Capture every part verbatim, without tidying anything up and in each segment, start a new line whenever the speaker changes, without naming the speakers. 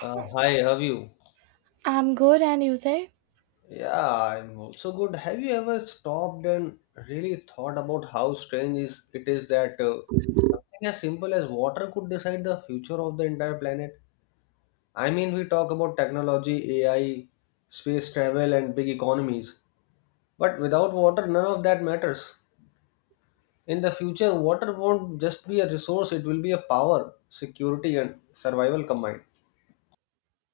Uh, hi, how are you?
I'm good, and you say?
Yeah, I'm also good. Have you ever stopped and really thought about how strange is it is that uh, something as simple as water could decide the future of the entire planet? I mean, we talk about technology, A I, space travel, and big economies, but without water, none of that matters. In the future, water won't just be a resource; it will be a power, security, and survival combined.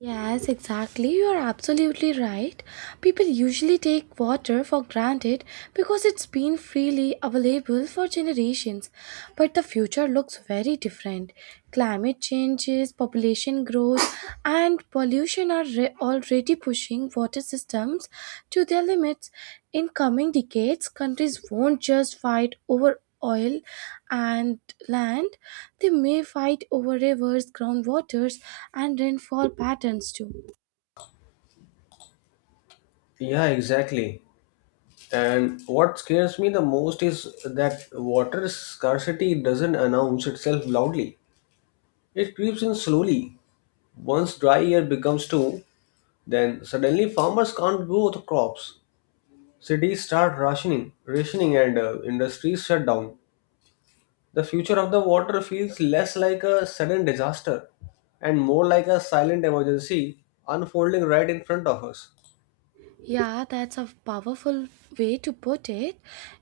Yes, exactly. You are absolutely right. People usually take water for granted because it's been freely available for generations. But the future looks very different. Climate changes, population growth, and pollution are re- already pushing water systems to their limits. In coming decades, countries won't just fight over oil and land, they may fight over rivers, groundwaters, and rainfall patterns too.
Yeah, exactly. And what scares me the most is that water scarcity doesn't announce itself loudly. It creeps in slowly. Once dry year becomes two, then suddenly farmers can't grow the crops. Cities start rationing, rationing and uh, industries shut down. The future of the water feels less like a sudden disaster and more like a silent emergency unfolding right in front of us.
Yeah, that's a powerful way to put it.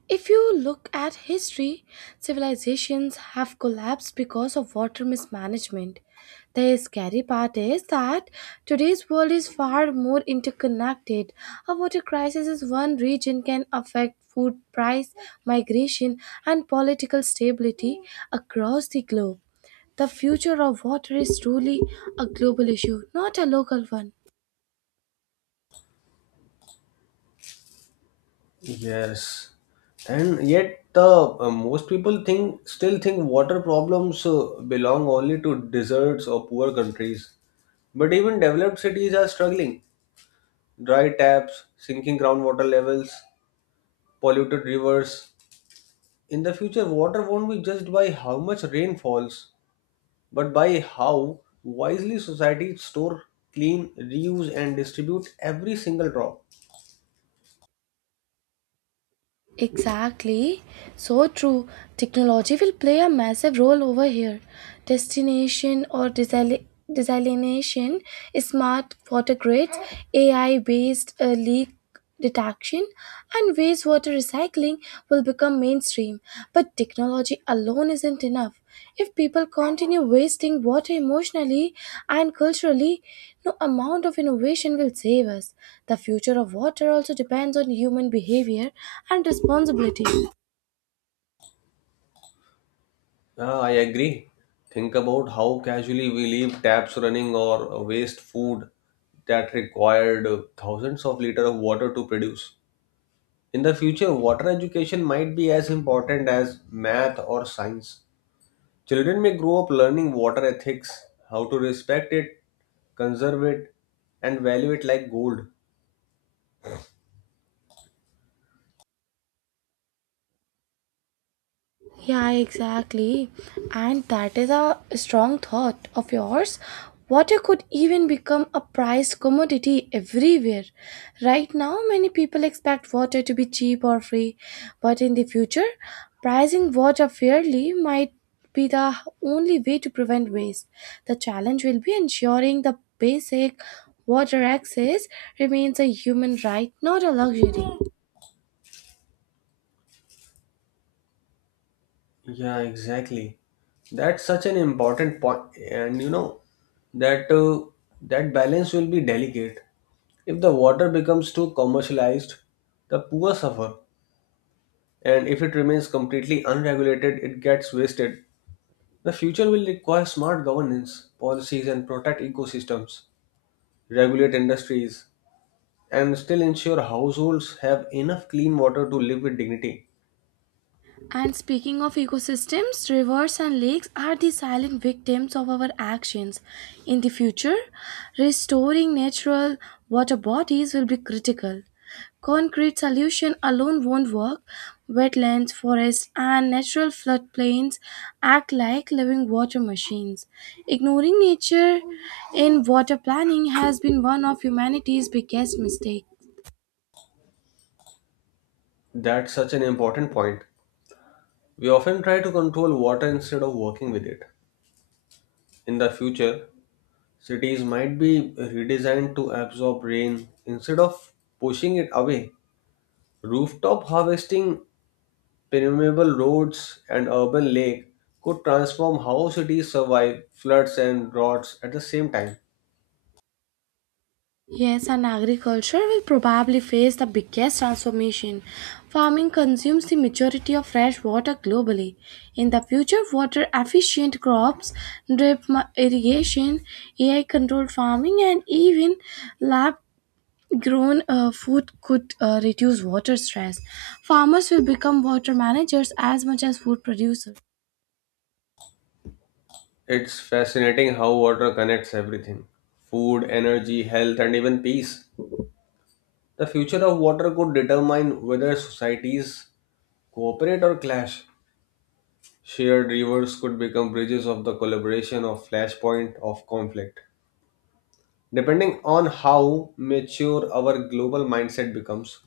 If you look at history, civilizations have collapsed because of water mismanagement. The scary part is that today's world is far more interconnected. A water crisis in one region can affect food price, migration, and political stability across the globe. The future of water is truly a global issue, not a local one.
Yes, and yet the uh, most people think still think water problems uh, belong only to deserts or poor countries. But even developed cities are struggling. Dry taps, sinking groundwater levels, polluted rivers. In the future, water won't be judged by how much rain falls, but by how wisely societies store, clean, reuse, and distribute every single drop.
Exactly. So true. Technology will play a massive role over here. Destination or desal- desalination, smart water grids, A I based uh, leak detection, and wastewater recycling will become mainstream. But technology alone isn't enough. If people continue wasting water emotionally and culturally, no amount of innovation will save us. The future of water also depends on human behavior and responsibility.
Ah, I agree. Think about how casually we leave taps running or waste food that required thousands of liters of water to produce. In the future, water education might be as important as math or science. Children may grow up learning water ethics, how to respect it, conserve it, and value it like gold.
Yeah, exactly. And that is a strong thought of yours. Water could even become a prized commodity everywhere. Right now, many people expect water to be cheap or free, but in the future, pricing water fairly might be the only way to prevent waste. The challenge will be ensuring the basic water access remains a human right, not a luxury.
Yeah, exactly. That's such an important point, and you know that uh, that balance will be delicate. If the water becomes too commercialized, the poor suffer, and if it remains completely unregulated, it gets wasted. The future will require smart governance, policies, and protect ecosystems, regulate industries, and still ensure households have enough clean water to live with dignity.
And speaking of ecosystems, rivers and lakes are the silent victims of our actions. In the future, restoring natural water bodies will be critical. Concrete solution alone won't work. Wetlands, forests, and natural floodplains act like living water machines. Ignoring nature in water planning has been one of humanity's biggest mistakes.
That's such an important point. We often try to control water instead of working with it. In the future, cities might be redesigned to absorb rain instead of pushing it away. Rooftop harvesting, permeable roads, and urban lake could transform how cities survive floods and droughts at the same time.
Yes, and agriculture will probably face the biggest transformation. Farming consumes the majority of fresh water globally. In the future, water efficient crops, drip ma- irrigation, A I controlled farming, and even lab grown uh, food could uh, reduce water stress. Farmers will become water managers as much as food producers.
It's fascinating how water connects everything: food, energy, health, and even peace. The future of water could determine whether societies cooperate or clash. Shared rivers could become bridges of the collaboration of flashpoint of conflict, depending on how mature our global mindset becomes.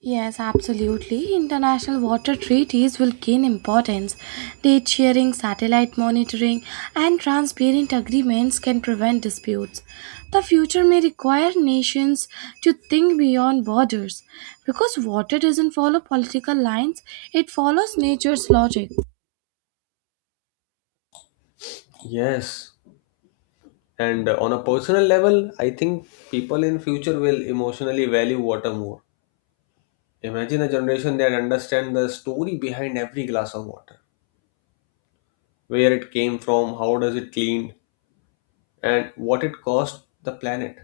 Yes, absolutely. International water treaties will gain importance. Date sharing, satellite monitoring, and transparent agreements can prevent disputes. The future may require nations to think beyond borders because water doesn't follow political lines, it follows nature's logic.
Yes, and uh, on a personal level I think people in future will emotionally value water more. Imagine a generation that understand the story behind every glass of water, where it came from, how does it cleaned, and what it cost the planet.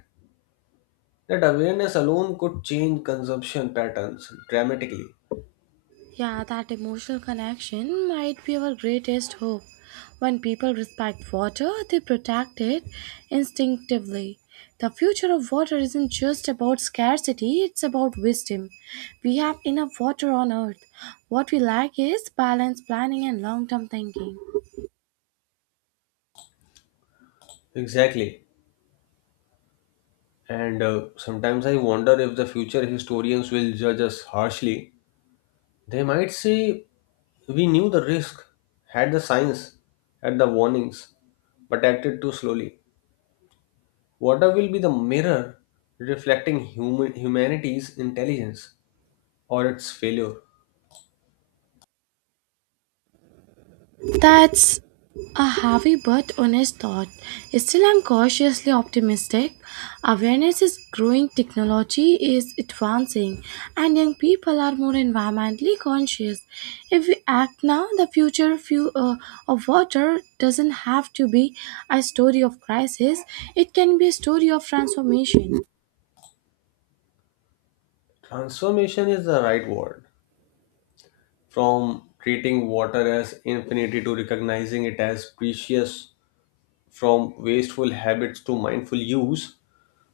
That awareness alone could change consumption patterns dramatically.
Yeah, that emotional connection might be our greatest hope. When people respect water, they protect it instinctively. The future of water isn't just about scarcity, it's about wisdom. We have enough water on earth. What we lack is balance, planning, and long term thinking.
Exactly, and uh, sometimes I wonder if the future historians will judge us harshly. They might say we knew the risk, had the signs, had the warnings, but acted too slowly. Water will be the mirror reflecting human, humanity's intelligence or its failure.
That's a heavy but honest thought. Still, I'm cautiously optimistic. Awareness is growing, technology is advancing, and young people are more environmentally conscious. If we act now, the future few, uh, of water doesn't have to be a story of crisis, it can be a story of transformation.
Transformation is the right word. From treating water as infinity to recognizing it as precious, from wasteful habits to mindful use,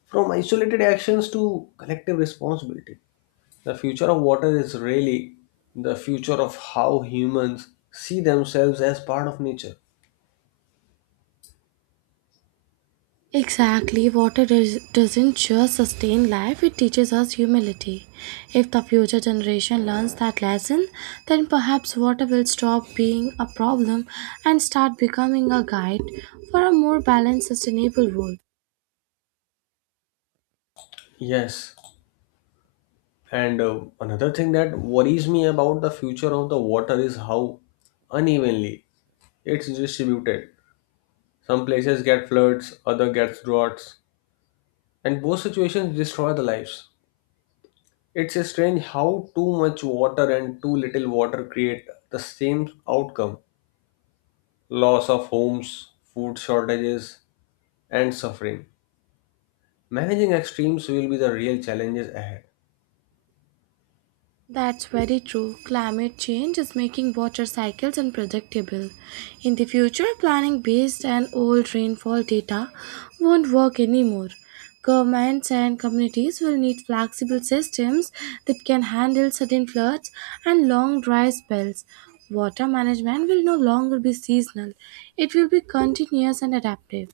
from isolated actions to collective responsibility. The future of water is really the future of how humans see themselves as part of nature.
Exactly, water does, doesn't just sustain life, it teaches us humility. If the future generation learns that lesson, then perhaps water will stop being a problem and start becoming a guide for a more balanced, sustainable world.
Yes, and uh, another thing that worries me about the future of the water is how unevenly it's distributed. Some places get floods, other gets droughts, and both situations destroy the lives. It's strange how too much water and too little water create the same outcome: loss of homes, food shortages, and suffering. Managing extremes will be the real challenges ahead.
That's very true. Climate change is making water cycles unpredictable. In the future, planning based on old rainfall data won't work anymore. Governments and communities will need flexible systems that can handle sudden floods and long dry spells. Water management will no longer be seasonal, it will be continuous and adaptive.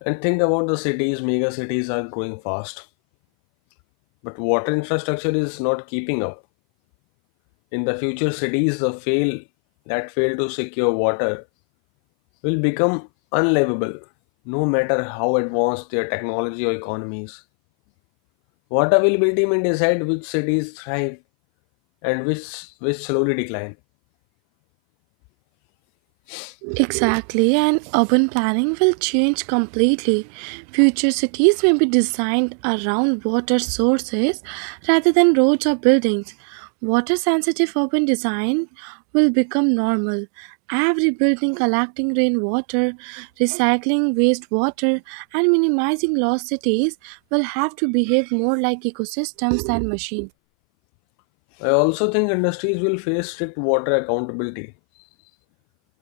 And think about the cities, mega cities are growing fast, but water infrastructure is not keeping up. In the future, cities the fail that fail to secure water will become unlivable, no matter how advanced their technology or economies. Water availability may decide which cities thrive and which which slowly decline.
Exactly, and urban planning will change completely. Future cities may be designed around water sources rather than roads or buildings. Water sensitive urban design will become normal. Every building collecting rainwater, recycling wastewater, and minimizing lost cities will have to behave more like ecosystems than machines.
I also think industries will face strict water accountability.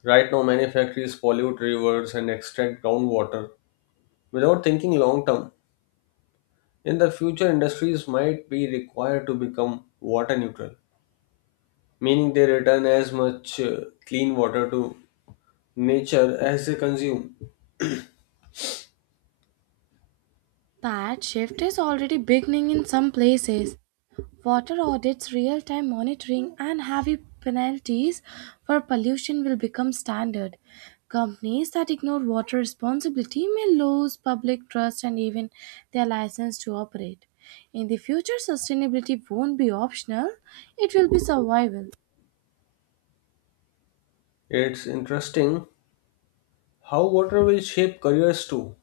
Right now, many factories pollute rivers and extract groundwater without thinking long term. In the future, industries might be required to become water neutral, meaning they return as much uh, clean water to nature as they consume.
That shift is already beginning in some places. Water audits, real time monitoring, and heavy penalties for pollution will become standard. Companies that ignore water responsibility may lose public trust and even their license to operate. In the future, sustainability won't be optional, it will be survival.
It's interesting how water will shape careers too.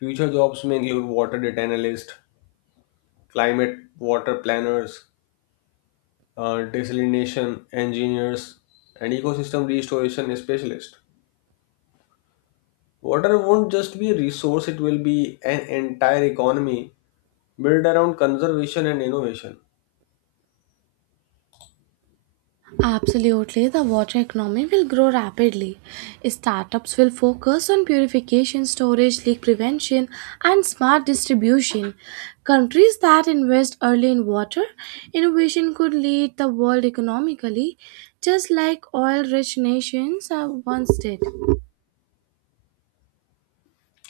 Future jobs may include water data analysts, climate water planners, uh, desalination engineers, and ecosystem restoration specialists. Water won't just be a resource, it will be an entire economy built around conservation and innovation.
Absolutely, the water economy will grow rapidly. Startups will focus on purification, storage, leak prevention, and smart distribution. Countries that invest early in water innovation could lead the world economically, just like oil rich nations have once did.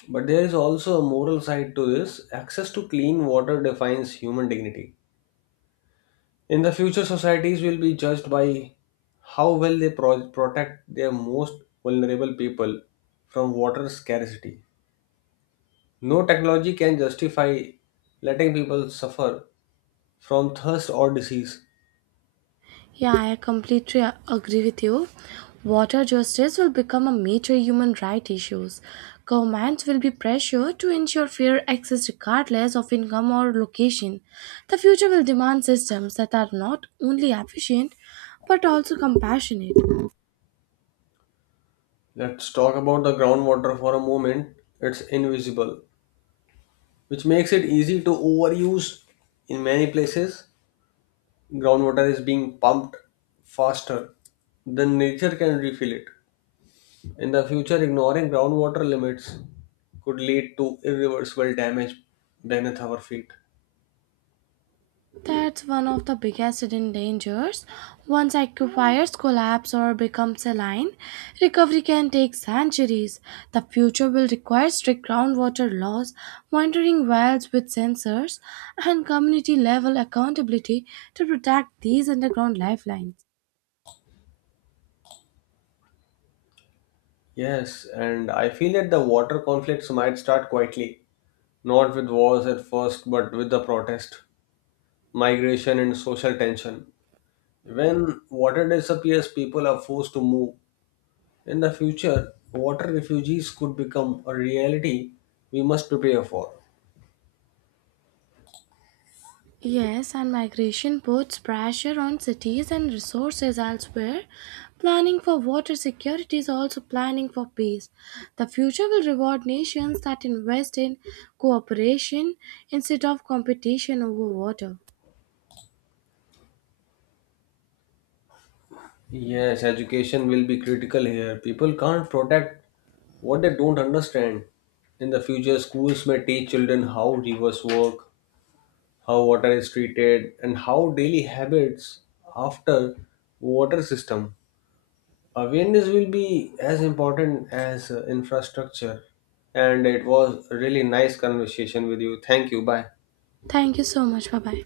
But there is also a moral side to this. Access to clean water defines human dignity. In the future, societies will be judged by how well they pro- protect their most vulnerable people from water scarcity. No technology can justify letting people suffer from thirst or disease.
Yeah, I completely a- agree with you. Water justice will become a major human right issue. Governments will be pressured to ensure fair access regardless of income or location. The future will demand systems that are not only efficient but also compassionate.
Let's talk about the groundwater for a moment. It's invisible, which makes it easy to overuse. In many places groundwater is being pumped faster than nature can refill it. In the future, ignoring groundwater limits could lead to irreversible damage beneath our feet.
That's one of the biggest hidden dangers. Once aquifers collapse or become saline, recovery can take centuries. The future will require strict groundwater laws, monitoring wells with sensors, and community level accountability to protect these underground lifelines.
Yes, and I feel that the water conflicts might start quietly, not with wars at first but with the protest, migration and social tension. When water disappears people are forced to move. In the future, water refugees could become a reality we must prepare for.
Yes, and migration puts pressure on cities and resources elsewhere. Planning for water security is also planning for peace. The future will reward nations that invest in cooperation instead of competition over water.
Yes, education will be critical here. People can't protect what they don't understand. In the future, schools may teach children how rivers work, how water is treated, and how daily habits after water system. Awareness will be as important as uh, infrastructure. And it was a really nice conversation with you. Thank you. Bye.
Thank you so much. Bye bye.